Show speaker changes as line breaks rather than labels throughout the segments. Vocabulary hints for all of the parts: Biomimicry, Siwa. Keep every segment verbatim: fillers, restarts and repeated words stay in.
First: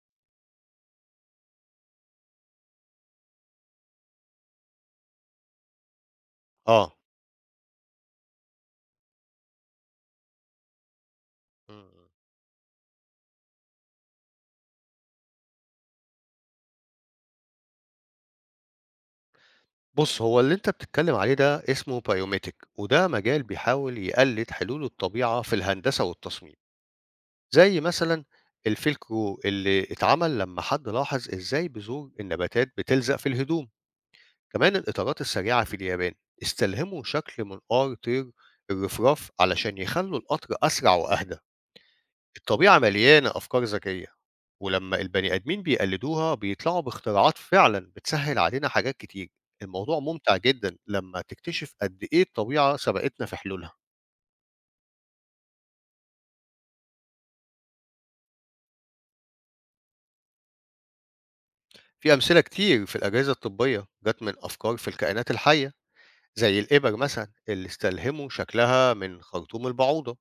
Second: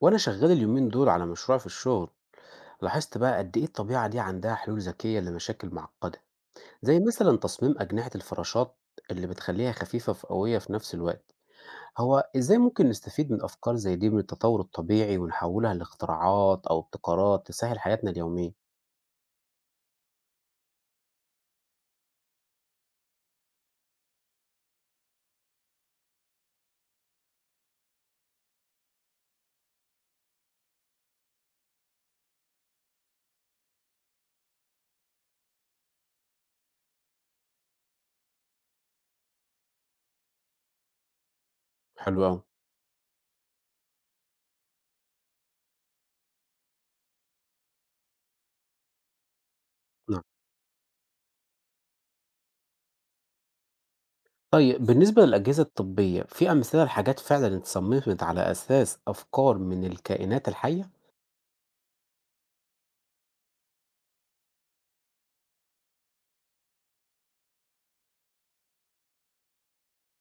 وأنا شغال اليومين دول على مشروع في الشغل، لاحظت بقى قد إيه الطبيعة دي عندها حلول ذكية لمشاكل معقدة،
آه،
زي مثلا تصميم أجنحة الفراشات اللي بتخليها خفيفة وقوية في نفس الوقت.
إمم، إمم.
هو إزاي ممكن نستفيد من أفكار زي دي من التطور الطبيعي ونحولها لاختراعات أو ابتكارات تسهل حياتنا اليومية؟
بُص، هو اللي أنت بتتكلّم عليه ده اسمه Biometric وده مجال بيحاول يقلِّد حلول الطبيعة في الهندسة والتصميم، زي مثلًا الفيلكرو اللي اتعمل لمّا حد لاحظ إزاي بذور النباتات بتلزق في الهدوم. كمان الإطارات السريعة في اليابان استلهموا شكل منقار طير الرفراف علشان يخلّوا القطر أسرع وأهدى.
حلو أوي.
الطبيعة مليانة أفكار ذكية، ولما البني آدمين بيقلدوها بيطلعوا باختراعات فعلا بتسهل علينا حاجات كتير. الموضوع
نعم.
ممتع جدا لما تكتشف قد إيه الطبيعة سبقتنا في حلولها.
طيب، بالنسبة للأجهزة الطبية، في أمثلة لحاجات فعلا اتصممت على أساس أفكار من الكائنات الحية؟
في أمثلة كتير في الأجهزة الطبية جت من أفكار في الكائنات الحية، زي الإبر مثلا اللي استلهموا شكلها من خرطوم البعوضة،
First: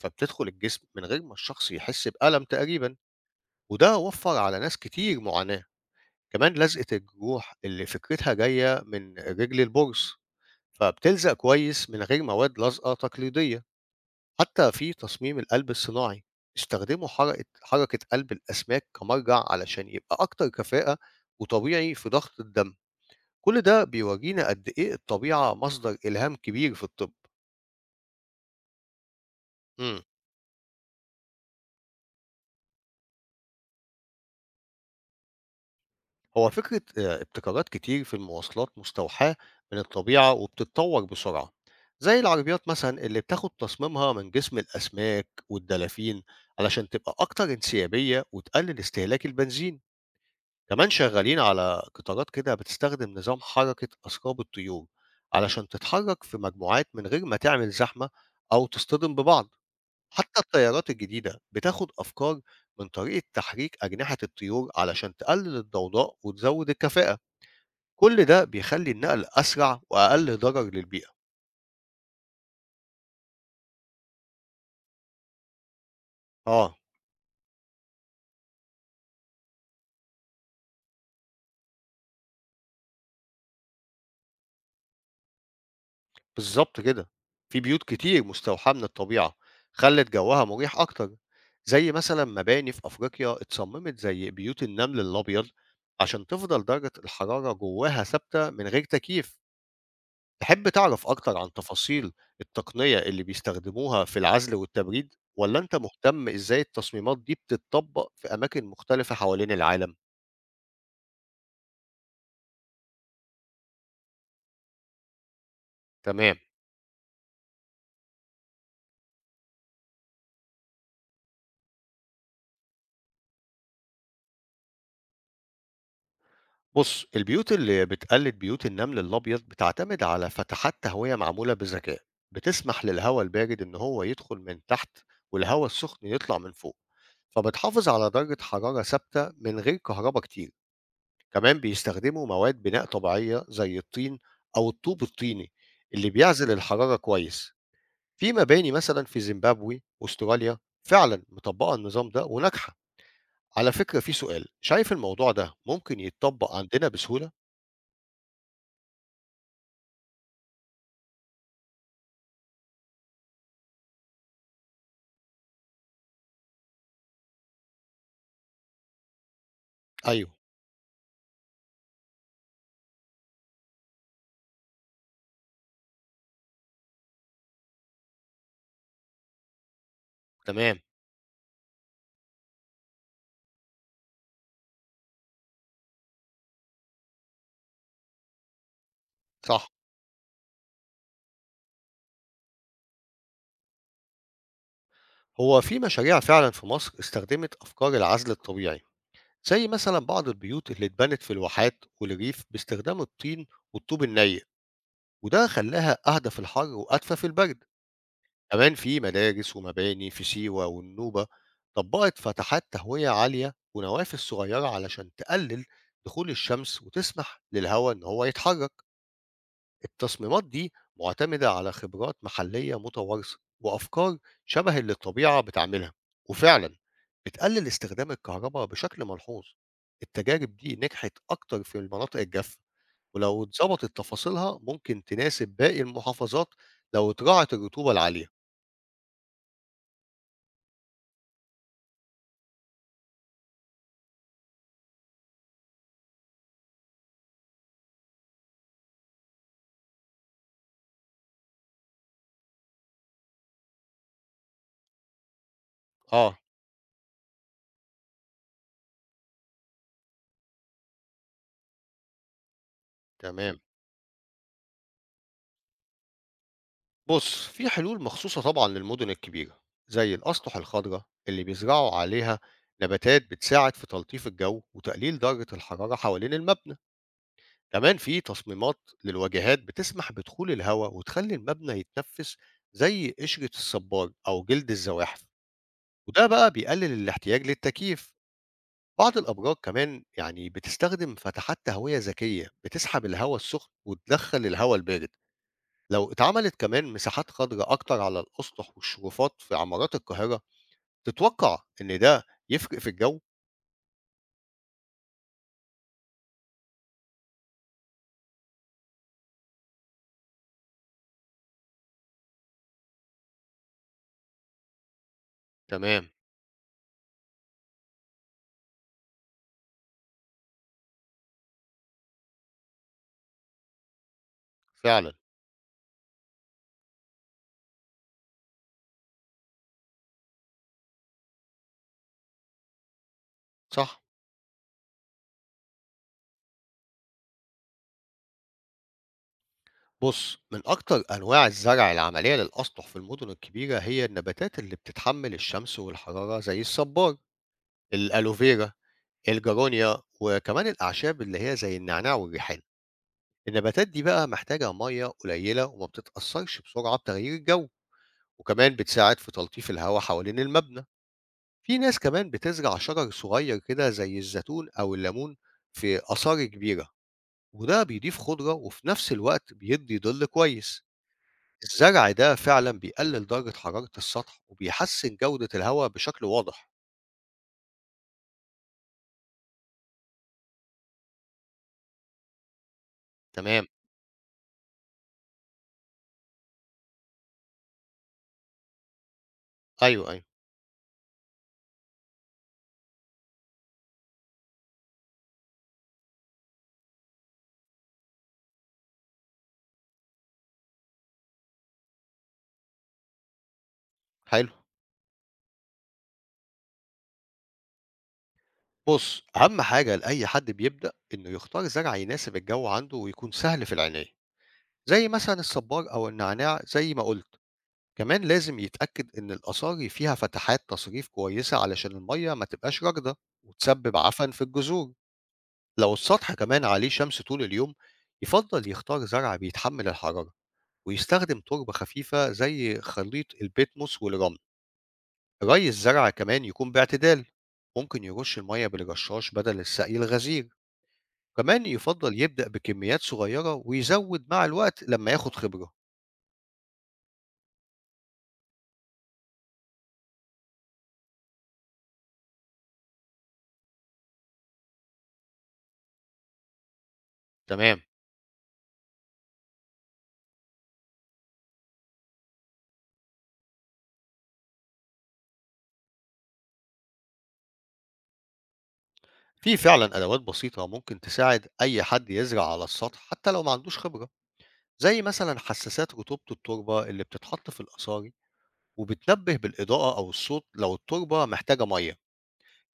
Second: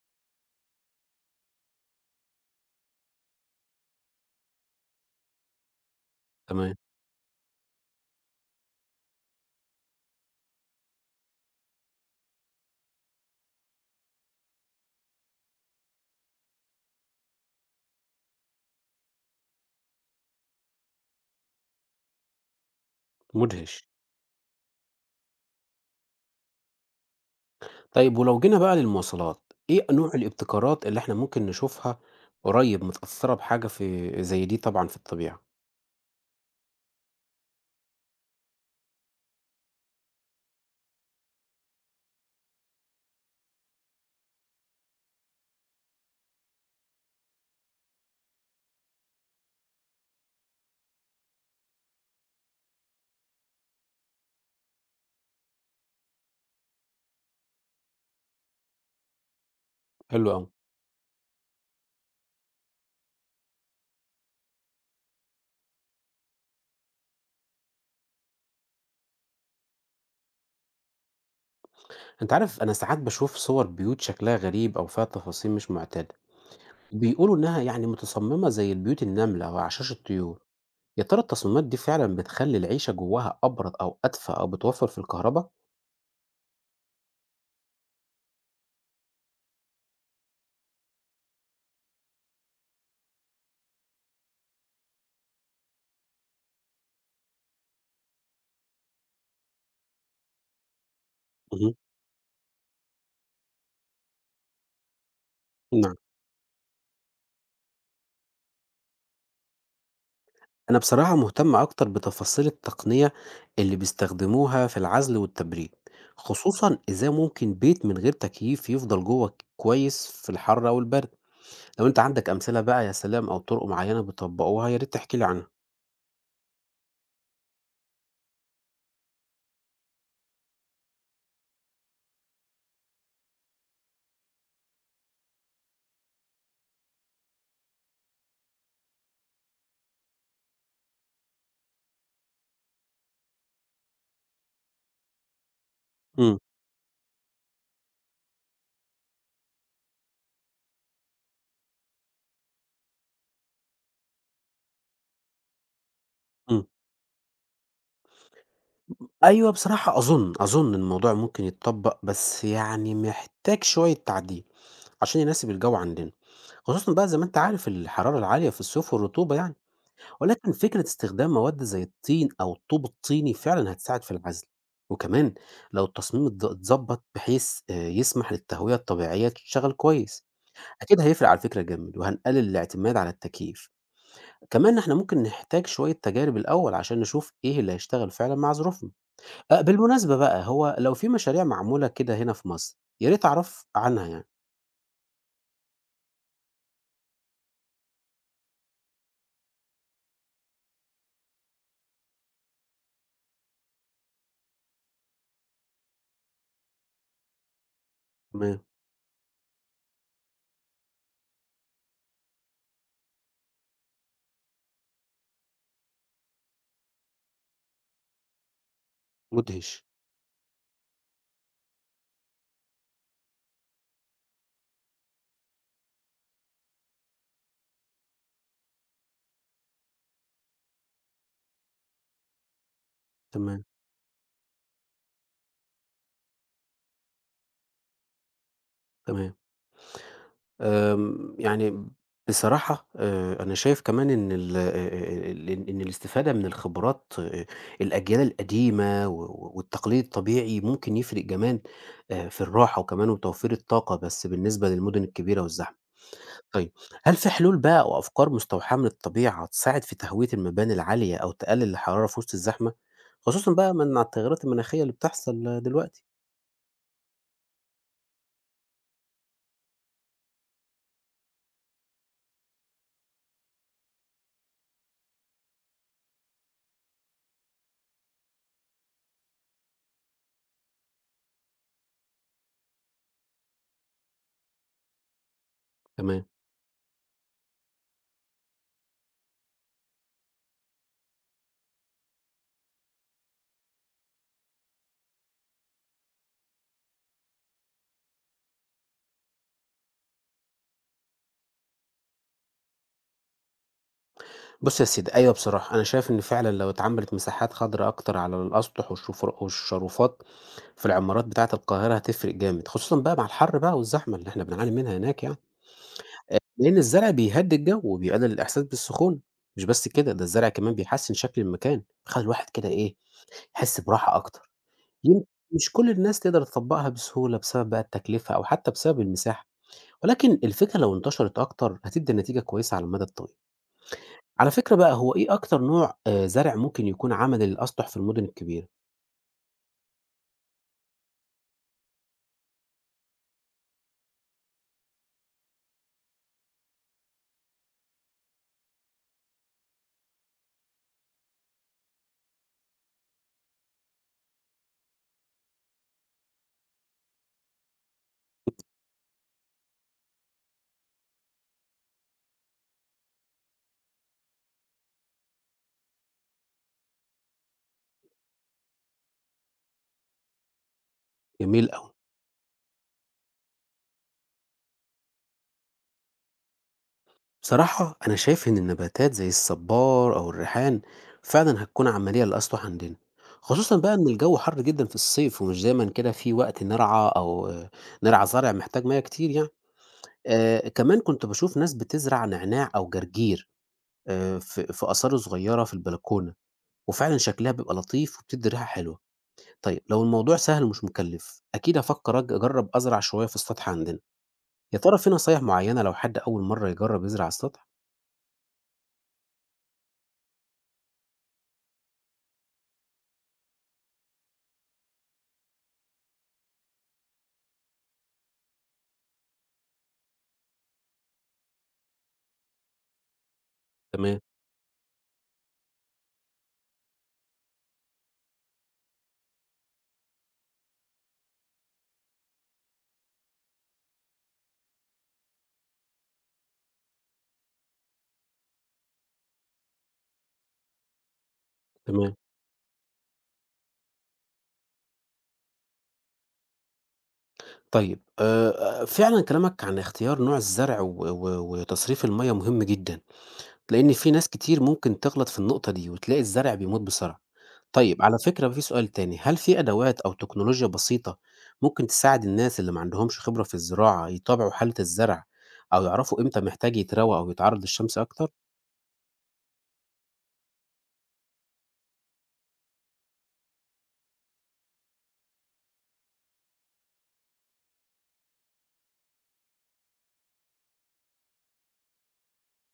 فبتدخل الجسم من غير ما الشخص يحس بألم تقريبا، وده وفر على ناس كتير معاناة. كمان
تمام.
لزقة الجروح اللي فكرتها جاية من رجل البرص، فبتلزق كويس من غير مواد لازقة تقليدية. حتى في تصميم القلب الصناعي استخدموا حركة حركة قلب الأسماك كمرجع علشان يبقى أكتر كفاءة وطبيعي في ضغط الدم. كل ده
مدهش.
بيورينا قد إيه الطبيعة مصدر إلهام كبير في الطب.
طيب، ولو جينا بقى للمواصلات، إيه
مم.
نوع الابتكارات اللي إحنا ممكن نشوفها قريب متأثّرة بحاجة في زي دي طبعًا في الطبيعة؟
هو فكرة آه، ابتكارات كتير في المواصلات مستوحاة من الطبيعة وبتتطور بسرعة، زي العربيات مثلا اللي بتاخد تصميمها من جسم الأسماك والدلافين علشان تبقى أكتر انسيابية وتقلل استهلاك البنزين. كمان شغالين على قطارات كده بتستخدم نظام حركة أثقاب الطيور علشان تتحرك في مجموعات من غير ما تعمل زحمة أو تصطدم ببعض.
حلو
حتى
أوي.
الطيارات الجديدة بتاخد أفكار من طريقة تحريك أجنحة الطيور علشان تقلل الضوضاء وتزود الكفاءة. كل ده بيخلي النقل أسرع وأقل ضرر للبيئة.
أنت عارف، أنا ساعات باشوف صور بيوت شكلها غريب أو فيها تفاصيل مش معتادة،
آه،
بيقولوا إنها يعني متصممة زي البيوت النملة أو عشاش الطيور، يا ترى التصميمات دي فعلًا بتخلّي العيشة جواها أبرد أو أدفى أو بتوفّر في الكهربا؟
بالضبط كده. في بيوت كتير مستوحاة من الطبيعة، خلّت جوّها مُريح أكتر، زي مثلًا مباني في أفريقيا اتصممت زي بيوت النمل الأبيض عشان تفضل درجة الحرارة جوّاها ثابتة من غير تكييف. تحب تعرف أكتر عن
اهم.
تفاصيل التقنية اللي بيستخدموها في العزل والتبريد، والّا أنت
نعم.
مهتم إزاي التصميمات دي بتتطبّق في أماكن مختلفة حوالين العالم؟
أنا بصراحة مهتم أكتر بتفاصيل التقنية اللي بيستخدموها في العزل والتبريد،
تمام.
خصوصا إزاي ممكن بيت من غير تكييف يفضل جوه كويس في الحر أو البرد. لو أنت عندك أمثلة بقى يا سلام أو طرق معينة بيطبقوها يا ريت تحكي لي عنها.
بُص، البيوت اللي بتقلد بيوت النمل الأبيض بتعتمد على فتحات تهوية معمولة بذكاء، بتسمح للهواء البارد إن هو يدخل من تحت والهواء السخن يطلع من فوق، فبتحافظ على درجة حرارة ثابتة من غير كهربا كتير. كمان بيستخدموا مواد بناء طبيعية زي الطين أو الطوب الطيني اللي
امم،
بيعزل الحرارة كويس، في مباني مثلًا في زيمبابوي وأستراليا فعلًا مطبّقة النظام ده وناجحة. على فكرة في سؤال، شايف الموضوع ده ممكن يتطبّق
امم.
عندنا بسهولة؟
أيوه بصراحة، أظن أظن الموضوع ممكن يتطبق، بس يعني محتاج شوية تعديل عشان يناسب الجو عندنا، خصوصا بقى زي ما أنت عارف الحرارة العالية في الصيف والرطوبة يعني.
أيوه.
ولكن فكرة استخدام مواد زي الطين أو الطوب الطيني فعلا هتساعد في العزل، وكمان لو التصميم اتظ- اتظبط بحيث آه، يسمح للتهوية الطبيعية تشتغل كويس،
تمام.
أكيد هيفرق على فكرة جامد وهنقلل الاعتماد على التكييف. كمان احنا ممكن نحتاج شوية تجارب الأول عشان نشوف إيه اللي هيشتغل فعلا مع ظروفنا. آه،
صح.
بالمناسبة بقى، هو لو في مشاريع معمولة كده هنا في مصر يا ريت أعرف عنها يعني.
هو في مشاريع فعلا في مصر استخدمت أفكار العزل الطبيعي، زي مثلا بعض البيوت اللي اتبنت في الواحات والريف باستخدام الطين والطوب الني، وده خلاها أهدى في الحر وأدفى في البرد.
تمام.
كمان في مدارس ومباني في سيوة والنوبة طبقت فتحات تهوية عالية ونوافذ صغيرة علشان تقلل دخول الشمس وتسمح للهواء إن هو يتحرك.
مدهش.
التصميمات دي معتمدة على خبرات محلية متوارثة وأفكار شبه اللي الطبيعة بتعملها، وفعلا بتقلل استخدام الكهرباء بشكل ملحوظ. التجارب دي نجحت أكتر في المناطق الجافة، ولو
تمام.
اتظبطت تفاصيلها ممكن تناسب باقي المحافظات لو اتراعت الرطوبة العالية.
تمام. آمم، يعني بصراحة آآ، أنا شايف كمان إن ال آآ، ال إن الاستفادة من الخبرات آآ، الأجيال القديمة و و والتقليد الطبيعي ممكن يفرق كمان آآ، في الراحة وكمان وتوفير الطاقة، بس بالنسبة للمدن الكبيرة والزحمة.
آه.
طيب، هل في حلول بقى أو أفكار مستوحاة من الطبيعة تساعد في تهوية المباني العالية أو تقلل الحرارة في وسط الزحمة؟ خصوصًا
تمام.
بقى من مع التغيرات المناخية اللي بتحصل آه، دلوقتي.
بص، في حلول مخصوصة طبعا للمدن الكبيرة، زي الأسطح الخضراء اللي بيزرعوا عليها نباتات بتساعد في تلطيف الجو وتقليل درجة الحرارة حوالين المبنى. كمان في تصميمات للواجهات بتسمح بدخول الهواء وتخلي المبنى يتنفس، زي قشرة الصباج أو جلد الزواحف.
تمام.
وده بقى بيقلل الاحتياج للتكييف. بعض الأبراج كمان يعني بتستخدم فتحات تهوية ذكية بتسحب الهواء السخن وتدخل الهواء البارد. لو اتعملت كمان مساحات خضراء أكتر على الأسطح والشرفات في عمارات القاهرة، تتوقع إن ده يفرق في الجو؟
بُص يا سيدي، أيوه بصراحة، أنا شايف إن فعلًا لو اتعملت مساحات خضرا أكتر على الأسطح والشفر والشرُفات في العمارات بتاعة القاهرة هتفرق جامد، خصوصًا بقى مع الحر بقى والزحمة اللي إحنا بنعاني منها هناك يعني،
تمام.
لإن الزرع بيهدّي الجو وبيقلل الإحساس بالسخونة. مش بس كده، ده الزرع كمان بيحسّن شكل المكان، بيخلّي الواحد كده إيه، يحس براحة أكتر.
فعلا
يم. مش كل الناس تقدر تطبّقها بسهولة بسبب بقى التكلفة أو حتى بسبب المساحة، ولكن الفكرة لو انتشرت أكتر هتدّي نتيجة كويسة على المدى الطويل.
صح
على فكرة بقى، هو إيه أكتر نوع آآ زرع ممكن يكون عملي للأسطح في المدن الكبيرة؟
بص، من أكتر أنواع الزرع العملية للأسطح في المدن الكبيرة هي النباتات اللي بتتحمل الشمس والحرارة، زي الصبار، الألوفيرا، الجارونيا، وكمان الأعشاب اللي هي زي النعناع والريحان. النباتات دي بقى محتاجة مية قليلة وما بتتأثرش بسرعة بتغيير الجو، وكمان بتساعد في تلطيف الهواء حوالين المبنى. في ناس كمان بتزرع شجر صغير كده زي الزيتون أو الليمون في آثار كبيرة، وده بيضيف خضرة وفي نفس الوقت بيدي ظل كويس.
جميل أوي.
الزرع ده فعلًا بيقلل درجة حرارة السطح، وبيحسن جودة الهواء بشكل واضح.
بصراحة أنا شايف إن النباتات زي الصبار أو الريحان فعلًا هتكون عملية للأسطح عندنا،
تمام.
خصوصًا بقى إن الجو حر جدًا في الصيف ومش دايمًا كده في وقت نرعى أو آه، نرعى زرع محتاج مَيّة كتير يعني.
أيوه، أيوه.
آآ كمان كنت باشوف ناس بتزرع نعناع أو جرجير آآ في في آثار صغيرة في البلكونة، وفعلًا شكلها بيبقى لطيف وبتدّي ريحة حلوة. طيب لو الموضوع سهل ومش مكلف أكيد هفكر أج- أجرب أزرع شوية في السطح عندنا.
حلو.
يا ترى في نصايح معينة لو حد أول مرة يجرب يزرع على السطح؟
بُص، أهم حاجة لأي حد بيبدأ إنه يختار زرع يناسب الجو عنده ويكون سهل في العناية، زي مثلًا الصبار أو النعناع زي ما قُلت. كمان لازم يتأكد إن الأصاري فيها فتحات تصريف كويسة علشان المَيّة ما تبقاش راكدة وتسبب
تمام.
عفن في الجذور. لو السطح كمان عليه شمس طول اليوم، يفضل يختار زرع بيتحمل الحرارة، ويستخدم تربة خفيفة زي خليط البيتموس والرمل. ري الزرع كمان يكون باعتدال، ممكن يرش المية بالرشاش بدل السقي الغزير. كمان
تمام.
يفضل يبدأ بكميات صغيرة ويزود مع الوقت لما ياخد خبرة.
طيب آه، آه، فعلا كلامك عن اختيار نوع الزرع و- و- وتصريف المية مهم جدا، لأن في ناس كتير ممكن تغلط في النقطة دي وتلاقي الزرع بيموت بسرعة.
تمام.
طيب على فكرة، في سؤال تاني، هل في أدوات أو تكنولوجيا بسيطة ممكن تساعد الناس اللي ما عندهمش خبرة في الزراعة يتابعوا حالة الزرع أو يعرفوا إمتى محتاج يتروى أو يتعرض للشمس أكتر؟
في فعلا أدوات بسيطة ممكن تساعد أي حد يزرع على السطح حتى لو ما عندوش خبرة، زي مثلا حساسات رطوبة التربة اللي بتتحط في الأصاري وبتنبه بالإضاءة أو الصوت لو التربة محتاجة مية.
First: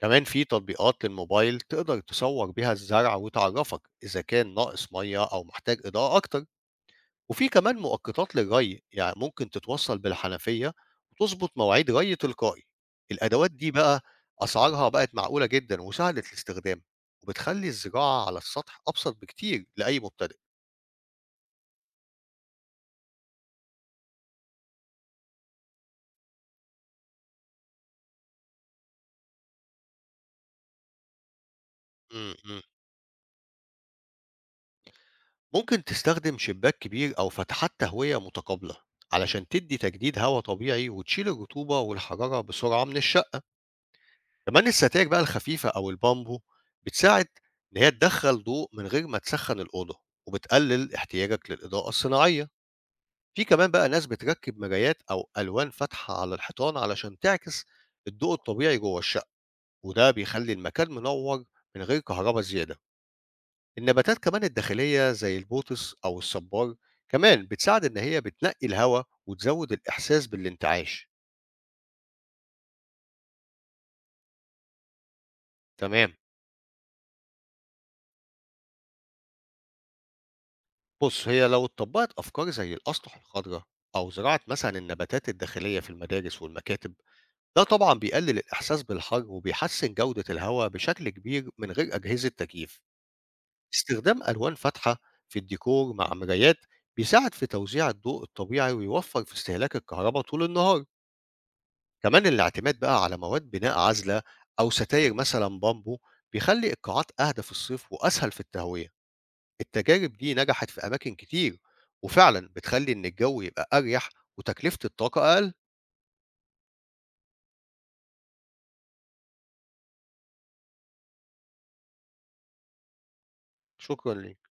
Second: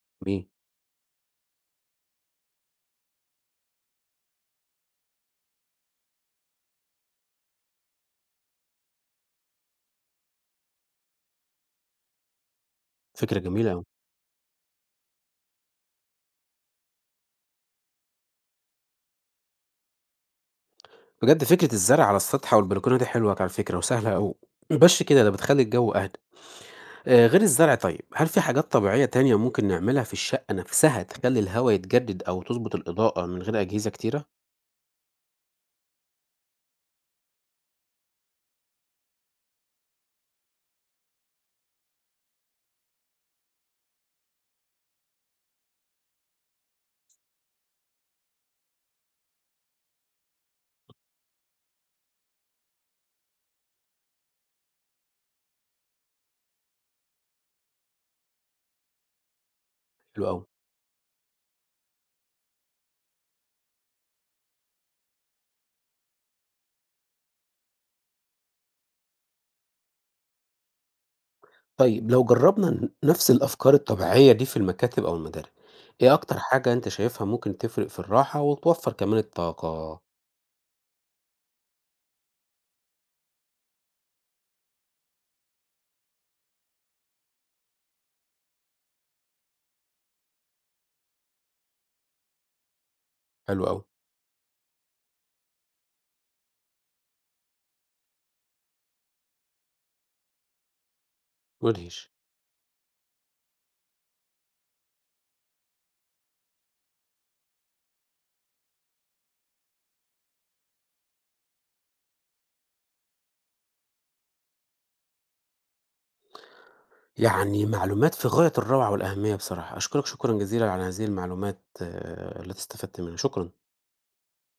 كمان في
مين؟
تطبيقات للموبايل تقدر تصور بيها الزرع وتعرفك إذا كان ناقص مية أو محتاج إضاءة أكتر. وفي كمان مؤقتات للري يعني ممكن تتوصل بالحنفية وتظبط مواعيد ري تلقائي.
فكرة
الأدوات دي
جميلة أوي.
بقى أسعارها بقت معقولة جدا وسهلة الاستخدام، وبتخلي الزراعة على السطح أبسط بكتير لأي مبتدئ.
بجد فكرة الزرع على السطح أو البلكونة دي حلوة على فكرة وسهلة أوي. بس كده ده بتخلّي الجو أهدى. آآ غير الزرع، طيب، هل في حاجات طبيعية تانية ممكن نعملها في الشقة نفسها تخلّي الهوا يتجدد
م-
أو
م.
تضبط الإضاءة من غير أجهزة كتيرة؟
ممكن تستخدم شباك كبير أو فتحات تهوية متقابلة علشان تدي تجديد هواء طبيعي وتشيل الرطوبة والحرارة بسرعة من الشقة. كمان الستاير بقى الخفيفة أو البامبو بتساعد إن هي تدخل ضوء من غير ما تسخن الأوضة، وبتقلل احتياجك للإضاءة الصناعية. في كمان بقى ناس بتركب مرايات أو ألوان فاتحة على الحيطان علشان تعكس الضوء الطبيعي جوه الشقة، وده
حلو أوي.
بيخلي المكان منور من غير كهرباء زيادة. النباتات كمان الداخلية زي البوتس أو الصبار كمان بتساعد إن هي بتنقي الهواء وتزود الإحساس بالانتعاش.
طيب لو جرّبنا ن نفس الأفكار الطبيعية دي في المكاتب أو المدارس،
تمام.
إيه أكتر حاجة أنت شايفها ممكن تفرق في الراحة وتوفّر كمان الطاقة؟
بُص، هي لو اتطبّقت أفكار زي الأسطح الخضرا أو زراعة مثلًا النباتات الداخلية في المدارس والمكاتب، ده طبعًا بيقلل الإحساس بالحر وبيحسّن جودة الهوا بشكل كبير من غير أجهزة تكييف.
حلو أوي،
استخدام ألوان فاتحة في الديكور مع مرايات بيساعد في توزيع الضوء الطبيعي ويوفّر في استهلاك الكهربا طول النهار.
مدهش.
كمان الاعتماد بقى على مواد بناء عازلة أو ستاير مثلًا بامبو بيخلّي القاعات أهدى في الصيف وأسهل في التهوية. التجارب دي نجحت في أماكن كتير، وفعلًا بتخلّي إن الجو يبقى أريح وتكلفة الطاقة أقل.
يعني معلومات في غاية الروعة والأهمية بصراحة، أشكرك شكرًا جزيلًا على هذه المعلومات اللي استفدت منها، شكرًا.
شكرًا ليك.